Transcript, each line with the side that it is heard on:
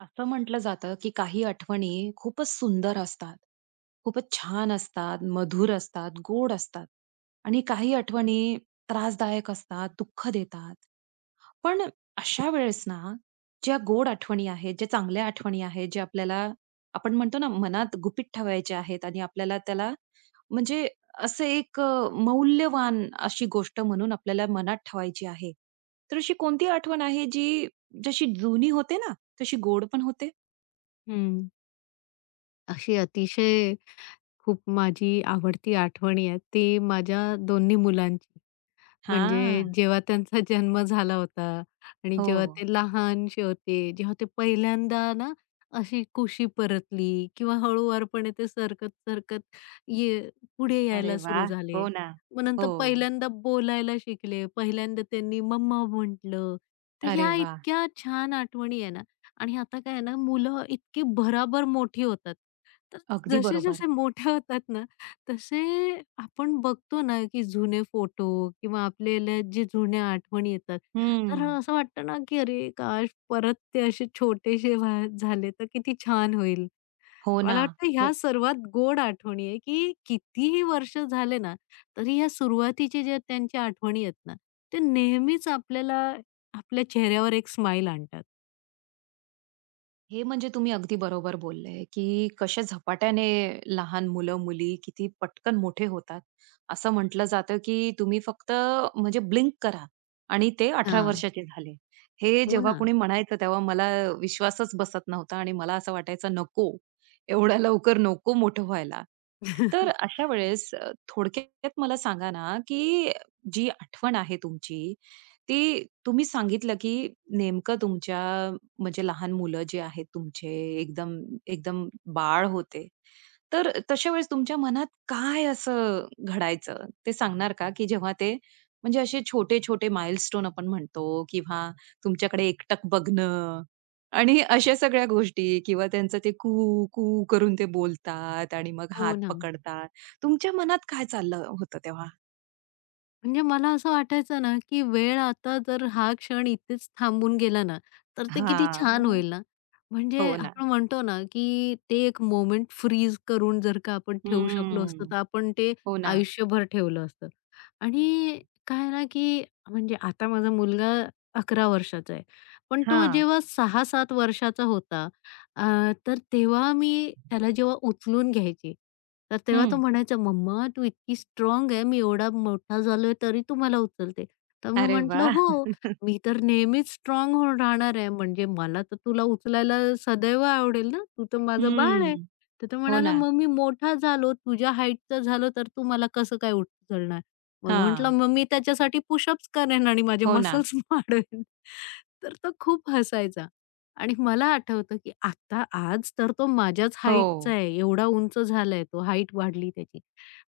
right: असं म्हटलं जातं की काही आठवणी खूपच सुंदर असतात, खूपच छान असतात, मधुर असतात, गोड असतात आणि काही आठवणी त्रासदायक असतात, दुःख देतात. पण अशा वेळेस ना, ज्या गोड आठवणी आहेत, ज्या चांगल्या आठवणी आहेत, जे आपल्याला आपण म्हणतो ना, मनात गुपित ठेवायच्या आहेत आणि आपल्याला त्याला म्हणजे असं एक मौल्यवान अशी गोष्ट म्हणून आपल्याला मनात ठेवायची आहे. तर अशी कोणती आठवण आहे जी जशी जुनी होते ना, तशी गोड पण होते.
left: हं. अशी अतिशय खूप माझी आवडती आठवणी आहे ती माझ्या दोन्ही मुलांची.
right: हां.
left: म्हणजे जेव्हा त्यांचा जन्म झाला होता आणि जेव्हा
right: हो.
left: ते लहानसे होते, जेव्हा ते पहिल्यांदा ना अशी कुशी परतली किंवा हळूवारपणे ते सरकत-सरकत ये पुढे
right: अरे
left: यायला सुरू
right: वाह!
left: झाले.
right: हो ना.
left: मग नंतर
right: हो.
left: पहिल्यांदा बोलायला शिकले. पहिल्यांदा त्यांनी मम्मा म्हटलं. तर
right: अरे
left: ह्या
right: वाह!
left: इतक्या छान आठवणी आहे ना आणि आता काय आहे ना मुलं इतकी भराभर मोठी होतात. तर
right: अगदी बरोबर.
left: जसे-जसे मोठे होतात ना तसे आपण बघतो ना, की जुने फोटो किंवा आपल्याला जे जुन्या आठवणी येतात, तर
right: हं.
left: असं वाटतं ना, की अरे काश! परत ते असे छोटेसे झाले तर किती छान होईल.
right: हो ना.
left: मला वाटतं ह्या
right: मग
left: सर्वात गोड आठवणी आहे, की कितीही वर्ष झाले ना, तरी ह्या सुरुवातीचे ज्या त्यांच्या आठवणी आहेत ना, ते नेहमीच आपल्याला आपल्या चेहऱ्यावर एक स्माईल आणतात.
right: हे म्हणजे तुम्ही अगदी बरोबर बोलले, की कशा झपाट्याने लहान मुलं-मुली किती पटकन मोठे होतात. असं म्हटलं जातं, की तुम्ही फक्त म्हणजे ब्लिंक करा आणि ते अठरा
left: हां.
right: वर्षाचे झाले. हे
left: हो
right: जेव्हा
left: ना.
right: कोणी म्हणायचं तेव्हा मला विश्वासच बसत नव्हता आणि मला असं वाटायचं नको, एवढ्या लवकर नको मोठं व्हायला. तर अशा वेळेस थोडक्यात मला सांगा ना, की जी आठवण आहे तुमची, ती तुम्ही सांगितलं, की नेमकं तुमच्या म्हणजे लहान मुलं जे आहेत तुमचे एकदम एकदम बाळ होते. तर तशा वेळेस तुमच्या मनात काय असं घडायचं ते सांगणार का? की जेव्हा ते म्हणजे असे छोटे-छोटे माइलस्टोन आपण म्हणतो किंवा तुमच्याकडे एकटक बघणं आणि अशा सगळ्या गोष्टी किंवा त्यांचं ते कू करून ते बोलतात आणि मग हात
left: हो ना.
right: पकडतात. तुमच्या मनात काय चाललं होतं तेव्हा?
left: म्हणजे मला असं वाटायचं ना, की वेळ आता जर हा क्षण इथेच थांबून गेला ना, तर ते किती छान
right: हां.
left: होईल ना. म्हणजे
right: हो ना.
left: आपण म्हणतो ना, की ते एक मोमेंट फ्रीज करून जर का आपण ठेवू शकलो असतो,
right: हम्म.
left: तर आपण ते
right: हो ना.
left: आयुष्यभर ठेवलं असतं. आणि काय ना, की म्हणजे आता माझा मुलगा 11 वर्षाचा आहे. पण तो
right: हां.
left: जेव्हा 6-7 वर्षाचा होता अ, तर तेव्हा मी त्याला जेव्हा उचलून घ्यायची, तर तेव्हा तो
right: हं.
left: म्हणायचा, "मम्मा तू इतकी स्ट्रॉंग आहे. मी एवढा मोठा झालोय तरी तू मला उचलते." तर मी
right: अरे
left: म्हटलं,
right: वाह!
left: "हो, मी तर नेहमीच स्ट्राँग होऊन राहणार आहे. म्हणजे मला तर तुला उचलायला सदैव आवडेल ना. तू तर माझं बाळ आहे."
right: हम्म.
left: तर तो
right: हो
left: म्हणाला,
right: ना.
left: "मग मी मोठा झालो, तुझ्या हाईटचा झालो तर तू मला कसं काय उचलणार?" मग म्हटलं,
right: हां.
left: "मग मी त्याच्यासाठी पुशअप्स करेन आणि माझे
right: हो ना.
left: मसल्स वाढवेन." तर तो खूप हसायचा आणि मला आठवतं, की आता आज तर तो माझ्याच
right: हो.
left: हाईटचा आहे. एवढा उंच झालाय तो, हाईट वाढली त्याची.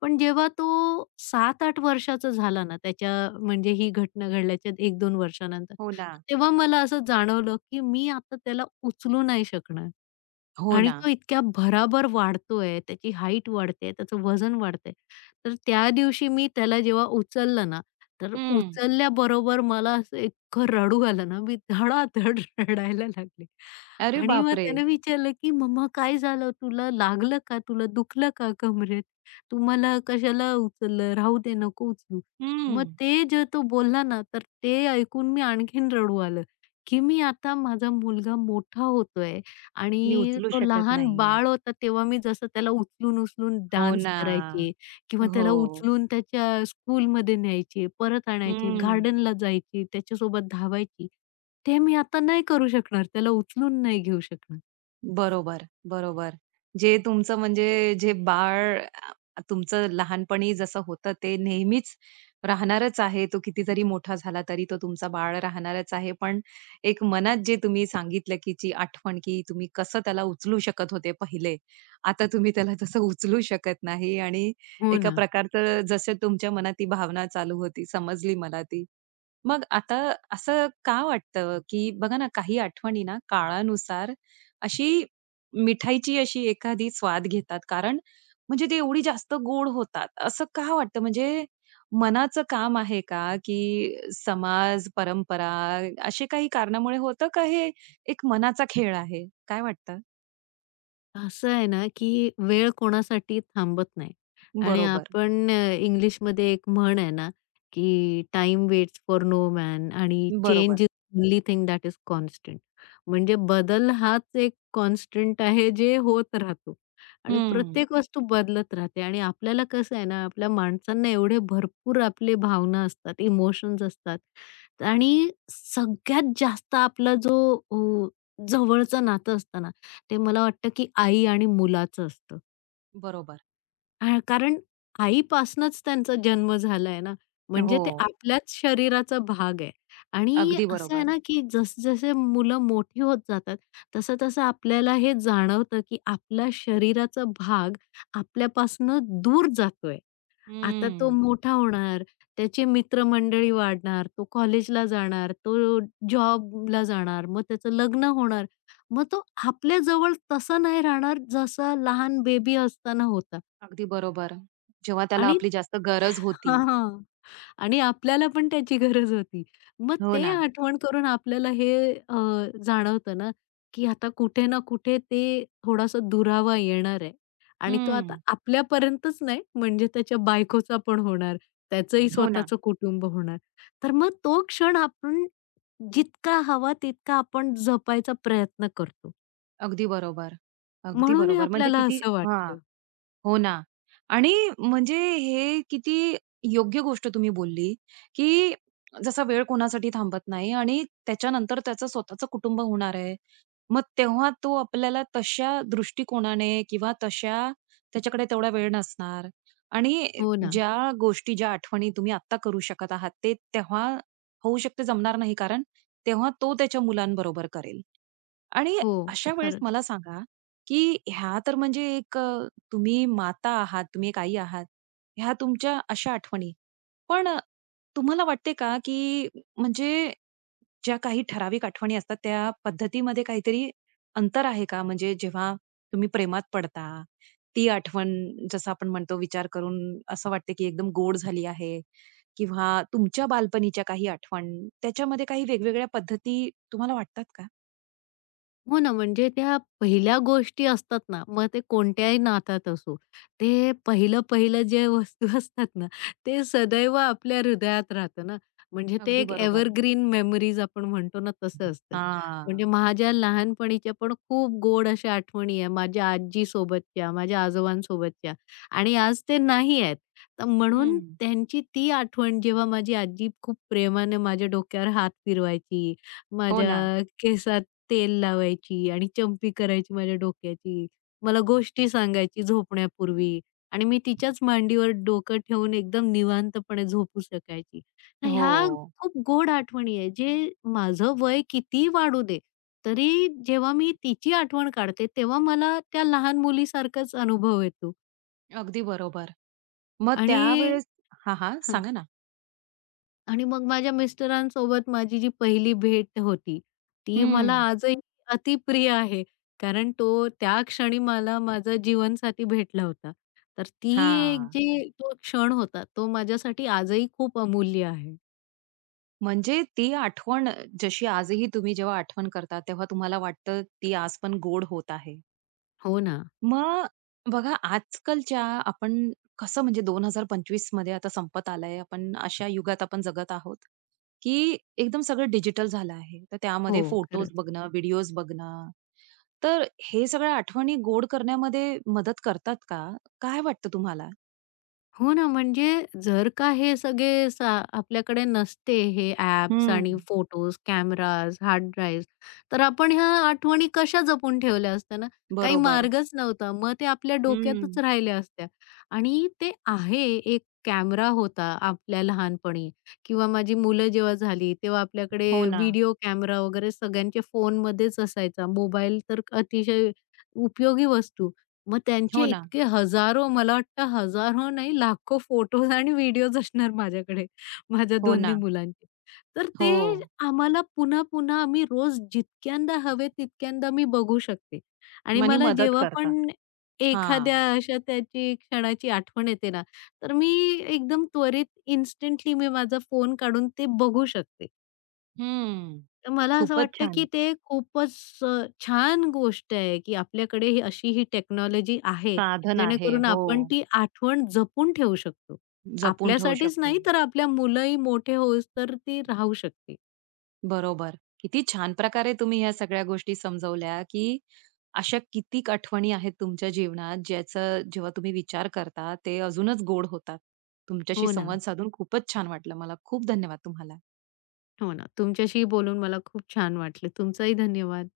left: पण जेव्हा तो 7-8 वर्षाचा झाला ना, त्याच्या म्हणजे ही घटना घडल्याच्या 1-2 वर्षानंतर,
right: हो ना.
left: तेव्हा मला असं जाणवलं, की मी आता त्याला उचलू नाही शकणार
right: हो
left: आणि
right: ना.
left: तो इतक्या भराभर वाढतोय, त्याची हाईट वाढते, त्याचं वजन वाढतंय. तर त्या दिवशी मी त्याला जेव्हा उचललं ना, तर
right: हं.
left: उचलल्याबरोबर मला असं इतकं रडू आलं ना, मी धडाधड रडायला लागले.
right: अरे
left: आणि मग
right: बापरे!
left: त्याने विचारलं, की "मम्मा काय झालं? तुला लागलं का? तुला दुखलं का कमरेत? तू मला कशाला उचललं? राहू दे, नको उचलू."
right: हं.
left: मग ते जे तो बोलला ना, तर ते ऐकून मी आणखीन रडू आलं, की मी आता माझा मुलगा मोठा होतोय
right: मी
left: आणि
right: उचलू
left: तो
right: शकत
left: लहान
right: नाहीये.
left: बाळ होता तेव्हा मी जसं त्याला उचलून-उचलून
right: हो
left: डान्स
right: ना.
left: करायची. किंवा
right: हो.
left: त्याला उचलून त्याच्या स्कूलमध्ये न्यायची, परत आणायची,
right: हं.
left: गार्डनला जायची, त्याच्यासोबत धावायची. ते मी आता नाही करू शकणार. त्याला उचलून नाही घेऊ शकणार.
right: बरोबर, बरोबर. जे तुमचं म्हणजे जे बाळ तुमचं लहानपणी जसं होतं ते नेहमीच राहणारच आहे. तो कितीतरी मोठा झाला तरी तो तुमचा बाळ राहणारच आहे. पण एक मनात जे तुम्ही सांगितलं, की जी आठवण, की तुम्ही कसं त्याला उचलू शकत होते पहिले. आता तुम्ही त्याला तसं उचलू शकत नाही आणि
left: हो
right: एका
left: ना.
right: प्रकारचं जसं तुमच्या मनात ती भावना चालू होती, समजली मला ती. मग आता असं का वाटतं, की बघा ना काही आठवणी ना काळानुसार अशी मिठाईची अशी एखादी स्वाद घेतात. कारण म्हणजे ते एवढी जास्त गोड होतात. असं का वाटतं? म्हणजे मनाचं काम आहे का, की समाज, परंपरा असे काही कारणामुळे होतं का हे एक मनाचा खेळ आहे? काय वाटतं?
left: असं आहे ना, की वेळ कोणासाठी थांबत नाही आणि
right: बरोबर,
left: आपण इंग्लिशमध्ये एक म्हण आहे ना, की "time waits for no man" आणि
right: बरोबर.
left: "Change is only thing that is constant." म्हणजे बदल हाच एक कॉन्स्टंट आहे जे होत राहतो आणि
right: हं.
left: प्रत्येक वस्तू बदलत राहते आणि आपल्याला कसं आहे ना, आपल्या माणसांना एवढे भरपूर आपले भावना असतात, इमोशन्स असतात आणि सगळ्यात जास्त आपला जो अ, जवळचं नातं असतं ना ते मला वाटतं, की आई आणि मुलाचं असतं.
right: बरोबर.
left: कारण आईपासनंच त्यांचा जन्म झालाय ना,
right: हो.
left: म्हणजे ते आपल्याच शरीराचा भाग आहे. आणि
right: अगदी
left: असं आहे
right: बरोबर.
left: ना, की जसजसे मुलं मोठी होत जातात, तसं-तसं आपल्याला हे जाणवतं, की आपला शरीराचा भाग आपल्यापासनं दूर जातोय. आता तो
right: हं.
left: मोठा होणार, त्याची मित्रमंडळी वाढणार, तो कॉलेजला जाणार, तो जॉबला जाणार, मग त्याचं लग्न होणार. मग तो आपल्याजवळ तसा नाही राहणार जसा लहान बेबी असताना होता
right: अगदी बरोबर. जेव्हा त्याला
left: आणि
right: आपली जास्त गरज
left: हां,
right: होती.
left: हां. आणि आपल्याला पण त्याची गरज होती. मग
right: हो
left: ते
right: ना.
left: आठवण करून आपल्याला हे जाणवतं ना, की आता कुठे ना कुठे ते थोडासा दुरावा येणार आहे आणि तो आता
right: हं.
left: आपल्यापर्यंतच नाही म्हणजे त्याच्या बायकोचा पण होणार, त्याचंही
right: हो ना.
left: स्वतःचं कुटुंब होणार. तर मग तो क्षण आपण जितका हवा तितका आपण जपायचा प्रयत्न करतो.
right: अगदी बरोबर. अगदी
left: म्हणून हे
right: बरोबर. म्हणजे
left: आपल्याला
right: किती
left: असं
right: हां.
left: वाटतं.
right: हो ना. आणि म्हणजे हे किती योग्य गोष्ट तुम्ही बोलली, की जसा वेळ कोणासाठी थांबत नाही आणि त्याच्यानंतर त्याचं स्वतःचं कुटुंब होणार आहे. मग तेव्हा तो आपल्याला तशा दृष्टिकोनाने किंवा तशा त्याच्याकडे तेवढा वेळ नसणार आणि
left: हो ना.
right: ज्या गोष्टी, ज्या आठवणी तुम्ही आत्ता करू शकत आहात, ते तेव्हा होऊ शकते जमणार नाही कारण तेव्हा तो त्याच्या मुलांबरोबर करेल. आणि
left: हो,
right: अशा वेळेस
left: खरंच.
right: मला सांगा, की ह्या तर म्हणजे एक तुम्ही माता आहात, तुम्ही एक आई आहात. ह्या तुमच्या अशा आठवणी. पण तुम्हाला वाटते का, की म्हणजे ज्या काही ठराविक आठवणी असतात, त्या पद्धतीमध्ये काहीतरी अंतर आहे का? म्हणजे जेव्हा तुम्ही प्रेमात पडता, ती आठवण जसं आपण म्हणतो विचार करून असं वाटते, की एकदम गोड झाली आहे किंवा तुमच्या बालपणीच्या काही आठवण, त्याच्यामध्ये काही वेगवेगळ्या पद्धती तुम्हाला वाटतात का?
left: हो ना, म्हणजे त्या पहिल्या गोष्टी असतात ना, मग ते कोणत्याही नात्यात असो, ते पहिलं-पहिलं जे वस्तू असतात ना, ते सदैव आपल्या हृदयात राहतं ना. म्हणजे ते
right: अगदी
left: एक
right: बरोबर.
left: एव्हरग्रीन मेमरीज आपण म्हणतो ना, तसं असतं. म्हणजे
right: हां.
left: माझ्या लहानपणीच्या पण खूप गोड अशा आठवणी आहे माझ्या आजीसोबतच्या, माझ्या आजोबांसोबतच्या आणि आज ते नाही आहेत. तर म्हणून
right: हं.
left: त्यांची ती आठवण जेव्हा माझी आजी खूप प्रेमाने माझ्या डोक्यावर हात फिरवायची,
right: हो ना.
left: माझ्या केसात तेल लावायची आणि चंपी करायची माझ्या डोक्याची. मला गोष्टी सांगायची झोपण्यापूर्वी आणि मी तिच्याच मांडीवर डोकं ठेवून एकदम निवांतपणे झोपू शकायची. तर
right: हो.
left: ह्या खूप गोड आठवणी आहे, जे माझं वय किती वाढू दे, तरी जेव्हा मी तिची आठवण काढते, तेव्हा मला त्या लहान मुलीसारखाच अनुभव येतो
right: अगदी बरोबर. मग
left: आणि
right: त्यावेळेस हां, हां. सांगा ना?
left: आणि मग माझ्या मिस्टरांसोबत माझी जी पहिली भेट होती, ती
right: हं.
left: मला आजही अतिप्रिय आहे. कारण तो त्या क्षणी मला माझा जीवनसाथी भेटला होता. तर ती एक
right: हां.
left: जी तो क्षण होता, तो माझ्यासाठी आजही खूप अमूल्य आहे.
right: म्हणजे ती आठवण जशी आजही तुम्ही जेव्हा आठवण करता, तेव्हा तुम्हाला वाटतं ती आज पण गोड होत आहे.
left: हो ना.
right: मग बघा आजकालच्या आपण कसं म्हणजे 2025 मध्ये आता संपत आलंय. आपण अशा युगात आपण जगत आहोत, की एकदम सगळं डिजिटल झालं आहे. तर
left: हो,
right: त्यामध्ये फोटोज
left: खरं.
right: बघणं, व्हिडिओज बघणं तर हे सगळ्या आठवणी गोड करण्यामध्ये मदत करतात का? काय वाटतं तुम्हाला?
left: हो ना, म्हणजे जर का हे सगळे आपल्याकडे नसते हे ॲप्स
right: हं.
left: आणि फोटोज, कॅमेराज, हार्ड ड्राईव्ह, तर आपण ह्या आठवणी कशा जपून ठेवल्या असत्या ना? काही
right: बरोबर.
left: मार्गच नव्हता. मग ते आपल्या
right: हं.
left: डोक्यातच राहिल्या असत्या. आणि ते आहे, एक कॅमेरा होता आपल्या लहानपणी किंवा माझी मुलं जेव्हा झाली, तेव्हा आपल्याकडे
right: हो ना,
left: व्हिडिओ कॅमेरा वगैरे सगळ्यांच्या फोनमध्येच असायचा. मोबाईल तर अतिशय उपयोगी वस्तू. मग
right: हो
left: त्यांचे
right: ना,
left: इतके हजारो, मला वाटतं हजारो नाही, लाखो फोटोज आणि व्हिडिओज असणार माझ्याकडे, माझ्या
right: हो
left: दोन्ही
right: ना.
left: मुलांचे. तर ते
right: हो.
left: आम्हाला पुन्हा-पुन्हा आम्ही रोज जितक्यांदा हवे तितक्यांदा मी बघू शकते. आणि
right: मनी
left: मला
right: मदत
left: जेव्हा
right: करतात.
left: पण
right: हां.
left: एखाद्या अशा त्याची क्षणाची आठवण येते ना, तर मी एकदम त्वरित इन्स्टंटली मी माझा फोन काढून ते बघू शकते.
right: हं.
left: तर मला असं
right: खूपच
left: वाटतं, की
right: छान
left: ते खूपच अ, छान गोष्ट आहे, की आपल्याकडे ही अशी ही टेक्नॉलॉजी आहे,
right: साधन आहे.
left: जेणेकरून
right: हो.
left: आपण ती आठवण जपून ठेवू शकतो.
right: जपून ठेवू
left: आपल्यासाठीच
right: शकतो.
left: नाही, तर आपल्या मुलंही मोठे होईस्तोवर ती राहू शकते.
right: बरोबर. किती छान प्रकारे तुम्ही ह्या सगळ्या गोष्टी समजवल्या, की अशा कितीक आठवणी आहेत तुमच्या जीवनात, ज्याचं जेव्हा तुम्ही विचार करता, ते अजूनच गोड होतात. तुमच्याशी
left: हो ना,
right: संवाद साधून खूपच छान वाटलं मला. खूप धन्यवाद तुम्हाला.
left: हो ना. तुमच्याशी बोलून मला खूप छान वाटलं. तुमचाही धन्यवाद.